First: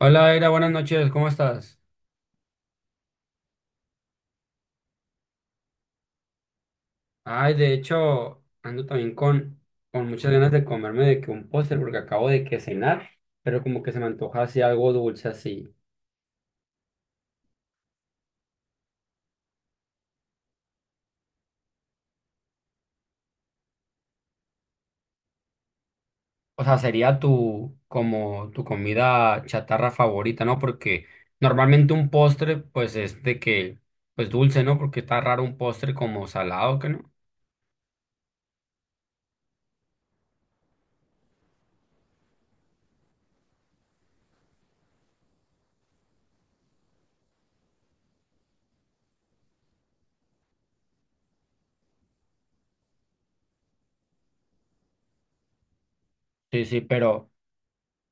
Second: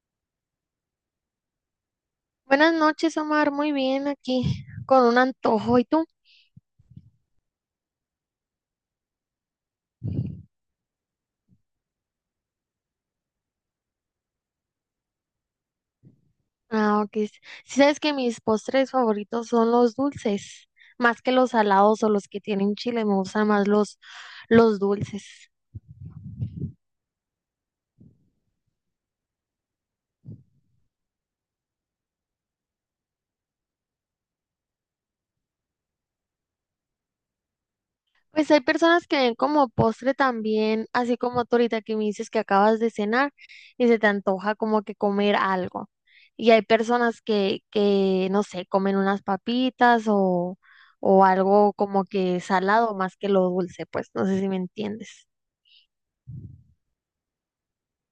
Hola, Era, buenas noches, ¿cómo estás? Buenas noches, Omar. Muy bien aquí, con un antojo. ¿Y tú? Ay, de hecho, ando también con muchas ganas de comerme de que un póster porque acabo de que cenar, pero como que se me antoja así algo dulce así. Ah, ok. Sí, sabes que mis postres favoritos son los dulces, más que los salados o los que tienen chile. Me gustan más los dulces. O sea, sería tu, como tu comida chatarra favorita, ¿no? Porque normalmente un postre, pues es de que, pues dulce, ¿no? Porque está raro un postre como salado, ¿que no? Pues hay personas que ven como postre también, así como tú ahorita que me dices que acabas de cenar y se te antoja como que comer algo. Y hay personas que no sé, comen unas papitas o algo como que salado más que lo dulce, pues no sé si me entiendes. Sí, sí, pero...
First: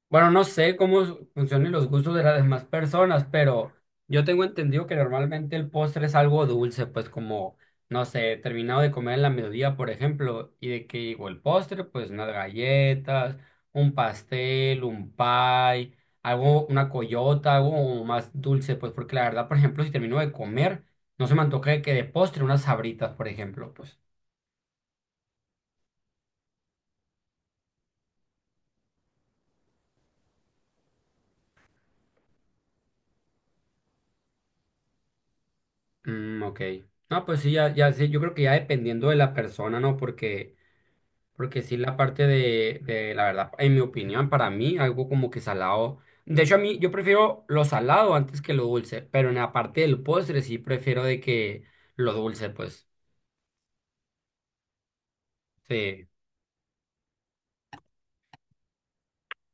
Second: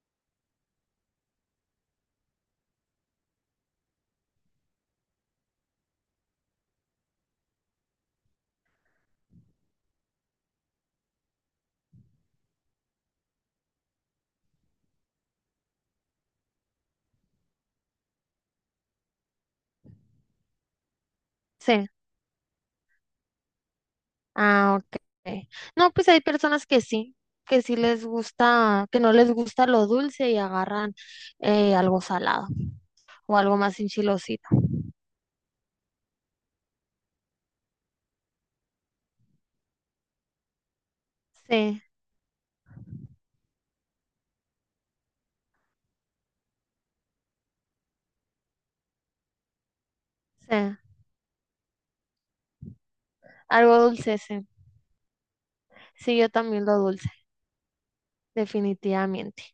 Bueno, no sé cómo funcionan los gustos de las demás personas, pero yo tengo entendido que normalmente el postre es algo dulce, pues como, no sé, terminado de comer en la mediodía, por ejemplo, y de que digo el postre, pues unas galletas, un pastel, un pie, algo, una coyota, algo como más dulce, pues porque la verdad, por ejemplo, si termino de comer, no se me antoje Sí, que de postre unas sabritas, por ejemplo, pues. ah, ok. No, pues hay personas que sí les gusta, que no les gusta lo dulce y agarran algo salado o algo más enchilosito. Mm, ok. No, pues sí, ya sé. Yo creo que ya dependiendo de la persona, ¿no? Porque... Porque sí, Sí, la parte de, la verdad, en mi opinión, para mí, algo como que salado. De hecho, a mí, yo prefiero lo salado antes que lo dulce, pero en la parte del postre sí sí, prefiero de que lo dulce, pues. algo dulce, sí. Sí. Sí, yo también lo dulce, definitivamente.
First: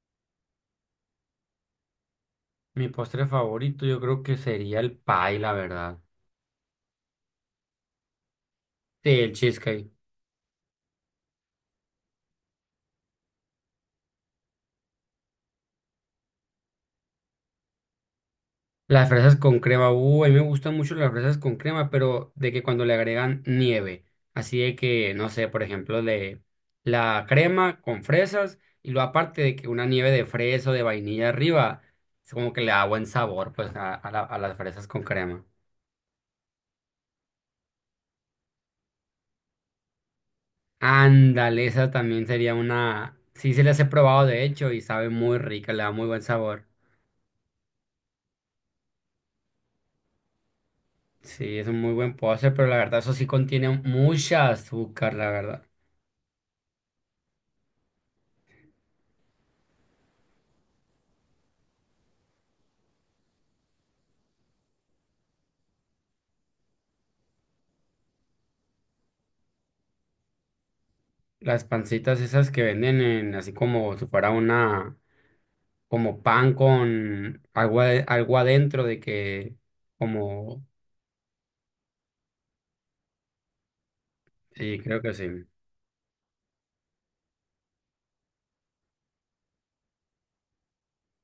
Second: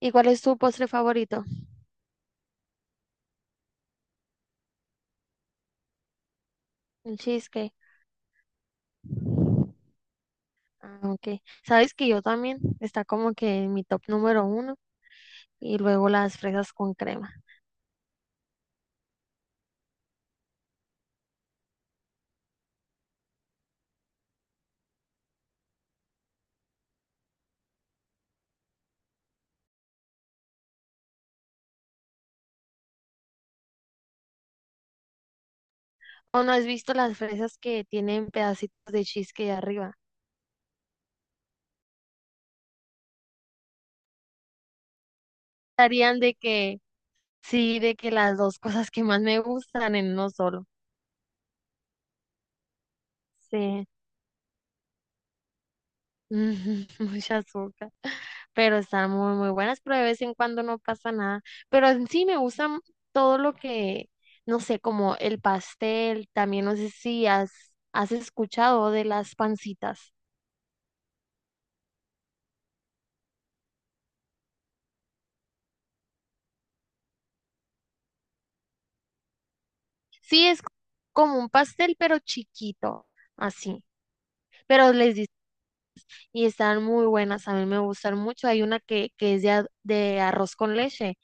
¿Y cuál es tu postre favorito? Mi postre favorito yo creo que sería el pie, la verdad. El cheesecake. Sí, el cheesecake. Ah, ok. Sabes que yo también está como que en mi top número uno y luego las fresas con crema. Las fresas con crema, a mí me gustan mucho las fresas con crema, pero de que cuando le agregan nieve, así de que, no sé, por ejemplo, de la crema con fresas y luego aparte de que una nieve de fresa o de vainilla arriba, es como que le da buen sabor pues a a las fresas con crema. ¿O no has visto las fresas que tienen pedacitos de cheesecake arriba? Ándale, esa también sería una, sí, se las he probado de hecho y sabe muy rica, le da muy buen Estarían de sabor. que, sí, de que las dos cosas que más me gustan en uno solo. Sí, es un muy buen postre, pero la verdad eso sí contiene Sí, mucha azúcar, la verdad. ujú, mucha azúcar. Pero están muy, muy buenas, pero de vez en cuando no pasa nada. Pero en sí me gustan todo lo no sé, como el pastel, también no sé si has escuchado de las pancitas. Las pancitas esas que venden en, así como si fuera una, como pan con agua, algo adentro de que, Sí, es como, como un pastel, pero chiquito, así. sí, Pero creo que les di- sí. y están muy buenas, a mí me gustan mucho. Hay una que es de arroz con leche.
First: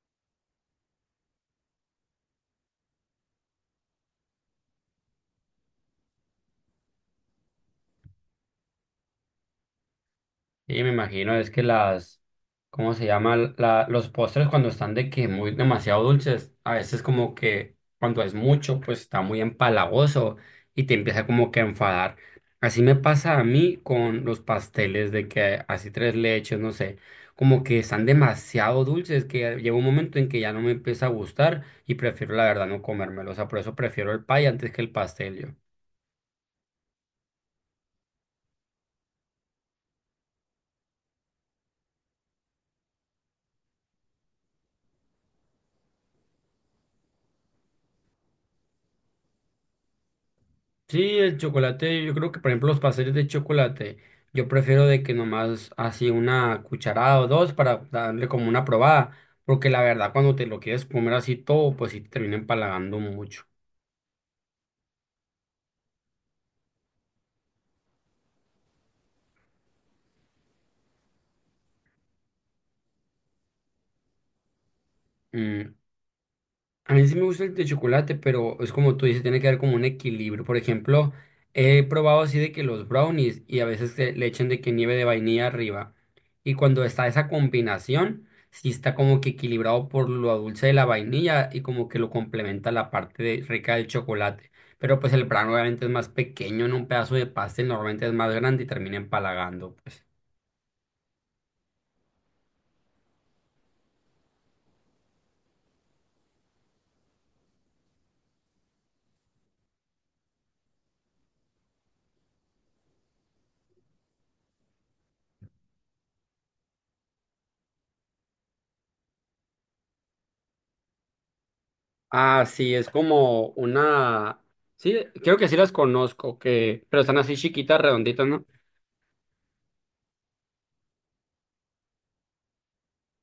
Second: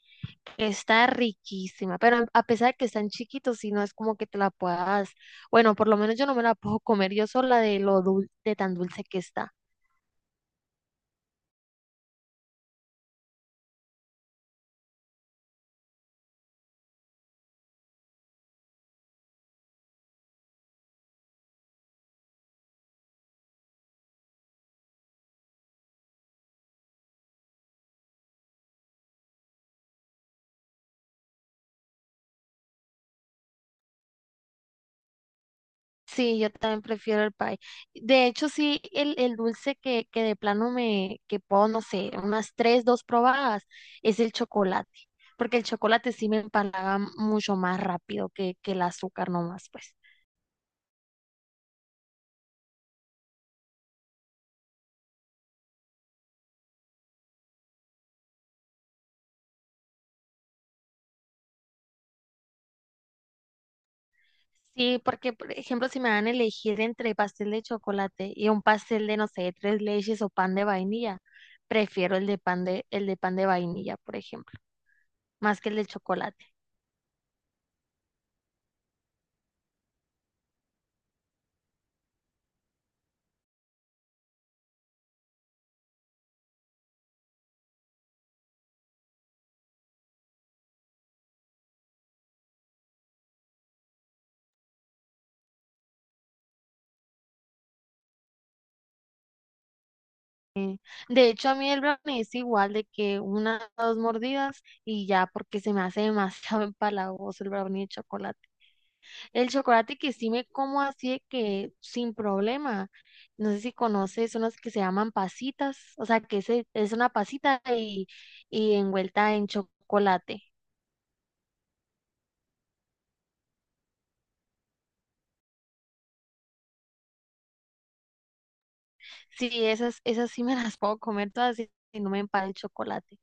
Está riquísima, pero a pesar de que están chiquitos, si no es como que te la puedas, bueno, por lo menos yo no me la puedo comer yo sola de lo de tan dulce que está. Y me imagino es que las, ¿cómo se llama? La, los postres cuando están de que muy demasiado dulces, a veces como que cuando es mucho, pues está muy empalagoso y te empieza como que a enfadar. Así me pasa a mí con los pasteles de que así tres leches, no sé, como que están demasiado dulces que llega un momento en que ya no me empieza a gustar y prefiero la verdad no comérmelo. O sea, por eso prefiero el pay antes que el pastel yo. Sí, yo también prefiero el pie. De hecho, sí, el dulce que de plano me, que puedo, no sé, unas tres, dos probadas, es el chocolate, porque el chocolate sí me empalaga mucho más rápido que el azúcar nomás, pues. Sí, el chocolate, yo creo que por ejemplo los pasteles de chocolate, yo prefiero de que nomás así una cucharada o dos para darle como una probada, porque la verdad cuando te lo quieres comer así todo, pues sí te termina empalagando mucho. Sí, porque, por ejemplo, si me dan a elegir entre pastel de chocolate y un pastel de, no sé, tres leches o pan de vainilla, prefiero el de el de pan de vainilla, por ejemplo, más que Mm, el de chocolate. a mí sí me gusta el de chocolate, pero es como tú dices, tiene que haber como un equilibrio. Por ejemplo, he probado así de que los brownies y a veces que le echan de que nieve de vainilla arriba. Y cuando está esa combinación, sí está como que equilibrado por lo dulce de la vainilla y como que lo complementa la rica del chocolate. Pero pues el brownie obviamente es más pequeño, en un pedazo de pastel normalmente es más grande y termina empalagando, pues. De hecho, a mí el brownie es igual de que una o dos mordidas y ya, porque se me hace demasiado empalagoso el brownie de chocolate. El chocolate que sí me como así de que sin problema. No sé si conoces unos que se llaman pasitas, o sea, que ese es una pasita y envuelta en chocolate. Ah, sí, es como una... Sí, creo que sí las conozco, que... pero están así chiquitas, redonditas, ¿no? Sí, esas sí me las puedo comer todas y no me empal el chocolate.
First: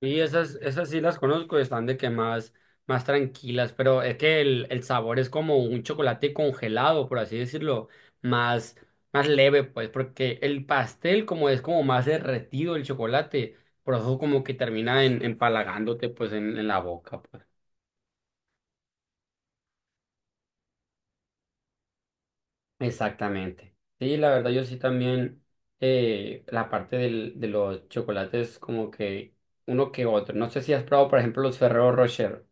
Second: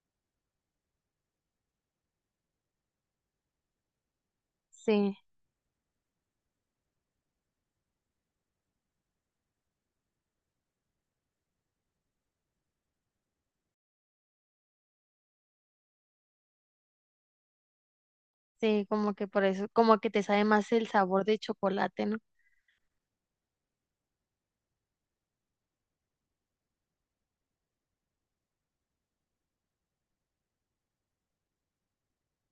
Y esas, esas sí las conozco, están de que más, más tranquilas, pero es que el Sí, sabor es como un chocolate congelado, por así decirlo, más, más leve, pues, porque el pastel como es como más derretido el chocolate, por eso como que termina en, empalagándote pues en la boca, pues. sí, como que por eso, como que te sabe más el sabor de chocolate, ¿no? Exactamente. Sí, la verdad yo sí también la parte del, de los chocolates como que uno que otro. No sé si has probado, por ejemplo, los Ferrero Rocher.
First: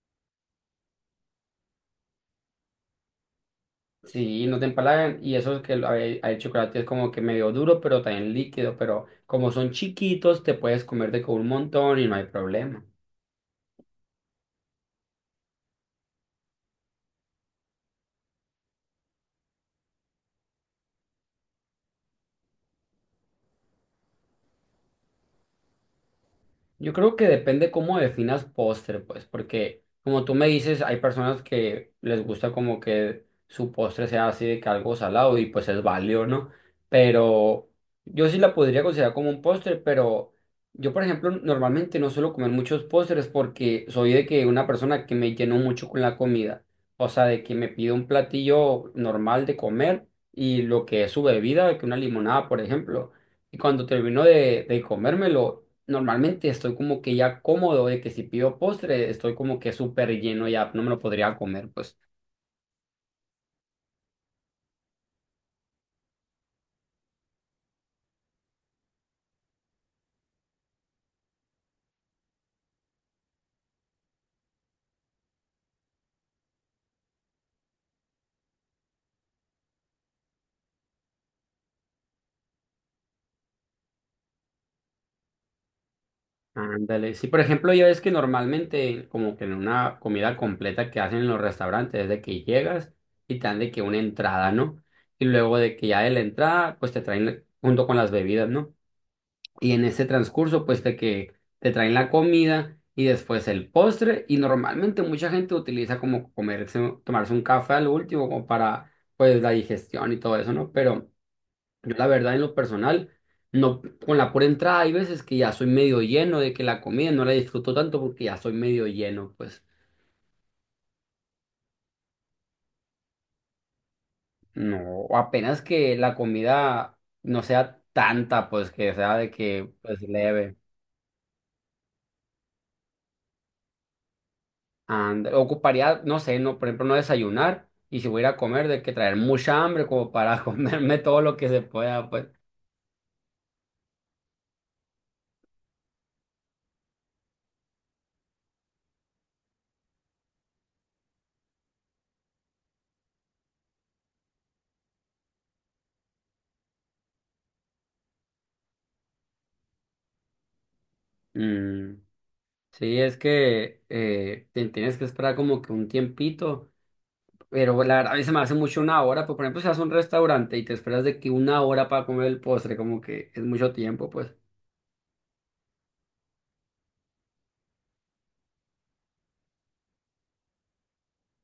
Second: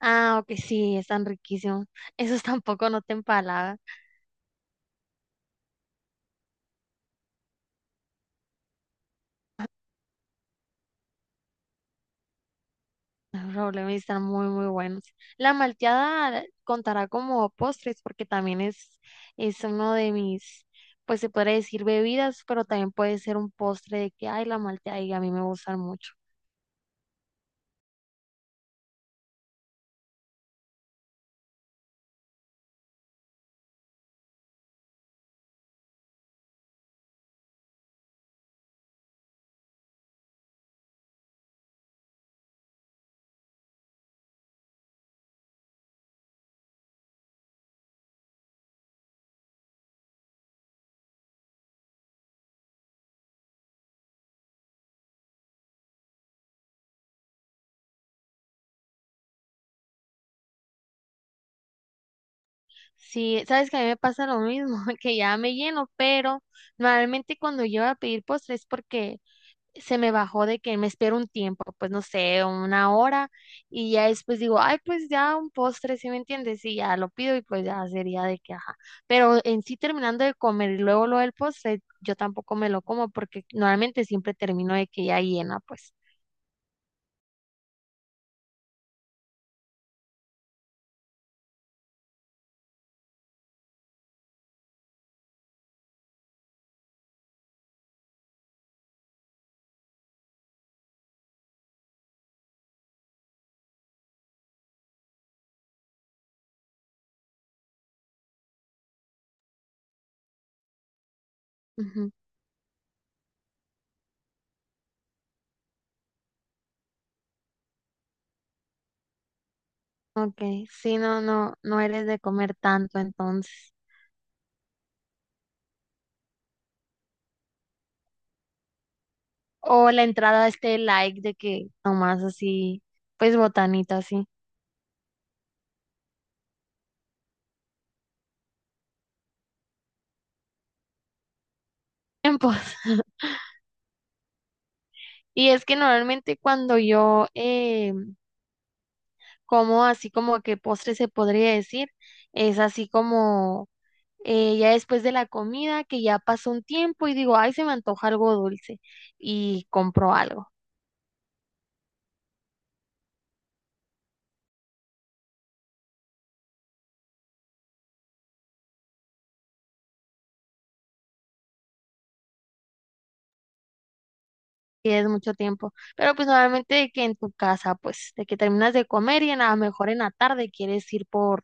Ah, ok, sí, están riquísimos. Esos tampoco no te empalagan. Sí, no te empalagan. Y eso es que el, hay chocolate es como que medio duro, pero también líquido. Pero como son chiquitos, te puedes comer de con un montón y no hay problema. Los problemas están muy, muy buenos. La malteada contará como postres porque también es uno de mis, pues se podría decir bebidas, pero también puede ser un postre de que, ay, la malteada y a mí me gustan mucho. Yo creo que depende cómo definas postre, pues, porque como tú me dices, hay personas que les gusta como que su postre sea así de que algo salado y pues es válido, ¿no? Pero yo sí la podría considerar como un postre, pero yo, por ejemplo, normalmente no suelo comer muchos postres porque soy de que una persona que me lleno mucho con la comida, o sea, de que me pido un platillo normal de comer y lo que es su bebida, que una limonada, por ejemplo. Y cuando termino de comérmelo, normalmente estoy como que ya cómodo de que si pido postre, estoy como que súper lleno ya, no me lo podría comer, pues. Sí, sabes que a mí me pasa lo mismo, que ya me lleno, pero normalmente cuando yo voy a pedir postres es porque se me bajó de que me espero un tiempo, pues no sé, 1 hora, y ya después digo, ay, pues ya un postre, ¿sí me entiendes? Y ya lo pido y pues ya sería de que, ajá. Pero en sí terminando de comer y luego lo del postre, yo tampoco me lo como porque normalmente siempre termino de que ya llena, pues. Ándale. Sí, por ejemplo, ya ves que normalmente, como que en una comida completa que hacen en los restaurantes, es de que llegas y te dan de que una entrada, ¿no? Y luego de que ya de la entrada, pues te traen junto con las bebidas, ¿no? Y en ese transcurso, pues de que te traen la comida y después el postre. Y normalmente mucha gente utiliza como comerse, tomarse un café al último como para pues la digestión y todo eso, ¿no? Pero yo la Ujú. verdad en lo personal, no, con la pura entrada hay veces que ya soy medio lleno de que la comida no la disfruto tanto porque ya soy medio lleno, pues Ok, sí, no, no, no eres de comer tanto entonces. no, o apenas que la comida no sea tanta, pues que sea de que O pues la entrada, leve. este like de que nomás así, pues botanita así. And, ocuparía, no sé, no, por ejemplo, no desayunar y si voy a ir a comer, de que traer mucha hambre como para comerme todo lo que se pueda, pues. Tiempos. Y es que normalmente cuando yo como así como que postre se podría decir, es así como ya después de la comida que ya pasó un tiempo y digo, ay, se me antoja algo dulce y compro algo. Mm, sí, es que te tienes que esperar como que un tiempito, pero la verdad, a mí se me hace mucho una hora, pues, por ejemplo, si vas a un restaurante y te esperas de que una hora para comer el postre, como que es mucho tiempo, pues. Y es mucho tiempo. Pero pues normalmente de que en tu casa, pues de que terminas de comer a lo mejor en la tarde quieres ir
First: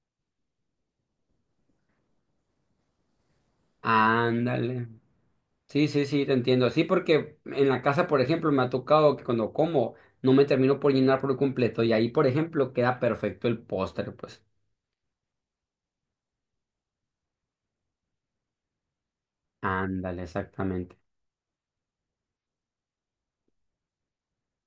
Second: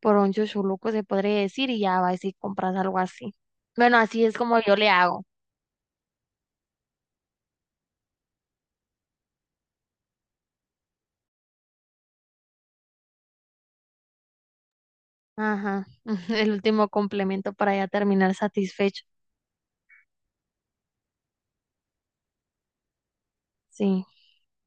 por un chuchuluco, se podría decir, y ya vas y compras algo así. Bueno, así es como yo Ándale. le hago. Sí, sí, sí, te entiendo. Sí, porque en la casa, por ejemplo, me ha tocado que cuando como no me termino por llenar por completo y ahí, por ejemplo, queda perfecto el postre, pues. Ajá, el último complemento para ya terminar satisfecho. Ándale, exactamente. Sí.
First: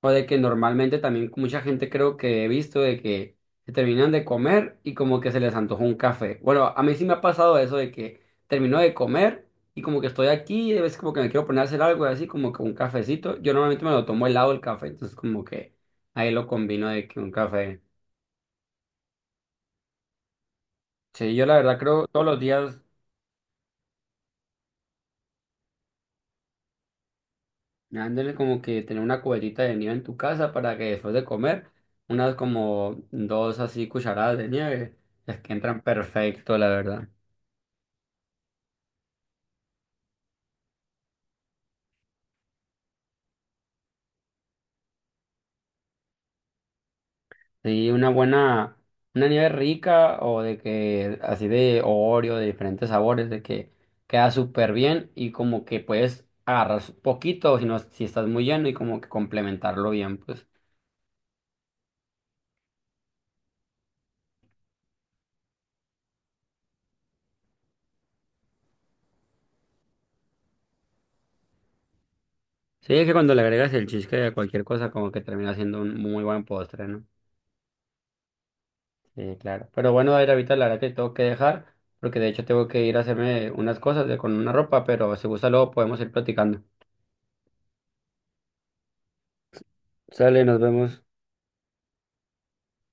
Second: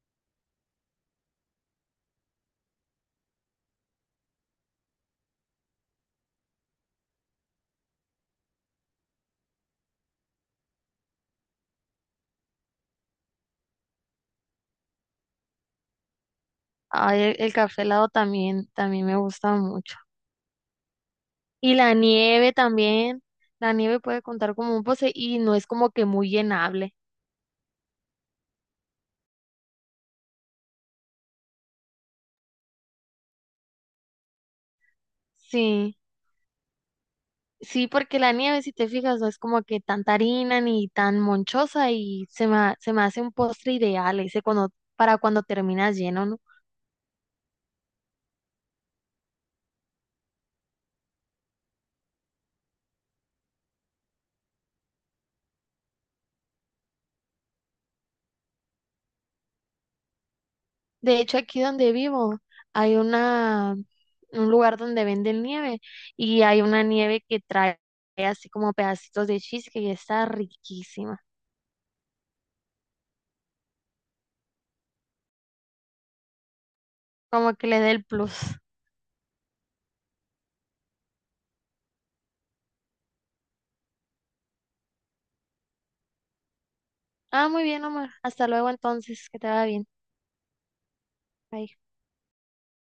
O de que normalmente también mucha gente creo que he visto de que se terminan de comer y como que se les antojó un café. Bueno, a mí sí me ha pasado eso de que termino de comer y como que estoy aquí y a veces como que me quiero poner a hacer algo así como que un cafecito. Yo normalmente me lo tomo helado el café, entonces como que ahí lo combino de que Ay, un el café. café helado también, también me gusta mucho. Sí, yo la Y verdad la creo todos los nieve días también. La nieve puede contar como un postre y no es como que muy llenable. dándole como que tener una cubetita de nieve en tu casa para que después de comer unas como dos así cucharadas de nieve, es que entran Sí, perfecto, la verdad. sí, porque la nieve, si te fijas, no es como que tan harina ni tan monchosa y se se me hace un postre ideal ese cuando, para cuando terminas lleno, ¿no? Sí, una buena, una nieve rica o de que así de Oreo, de diferentes sabores, de que queda súper bien y como que puedes agarrar poquito si no, si estás muy lleno y como que complementarlo bien, pues. De hecho, aquí donde vivo hay una, un lugar donde venden nieve y hay una nieve que trae así como pedacitos de cheesecake y está riquísima. Sí, es que cuando le agregas el cheesecake a cualquier cosa como que termina siendo un muy buen postre, ¿no? Como que le dé el plus. Sí, claro. Pero bueno, a ver, ahorita la verdad que tengo que dejar, porque de hecho tengo que ir a hacerme unas cosas de, con una ropa, pero si gusta luego podemos ir platicando. Ah, muy bien, Omar. Hasta luego entonces, que te vaya bien. Sale, nos vemos. Bye.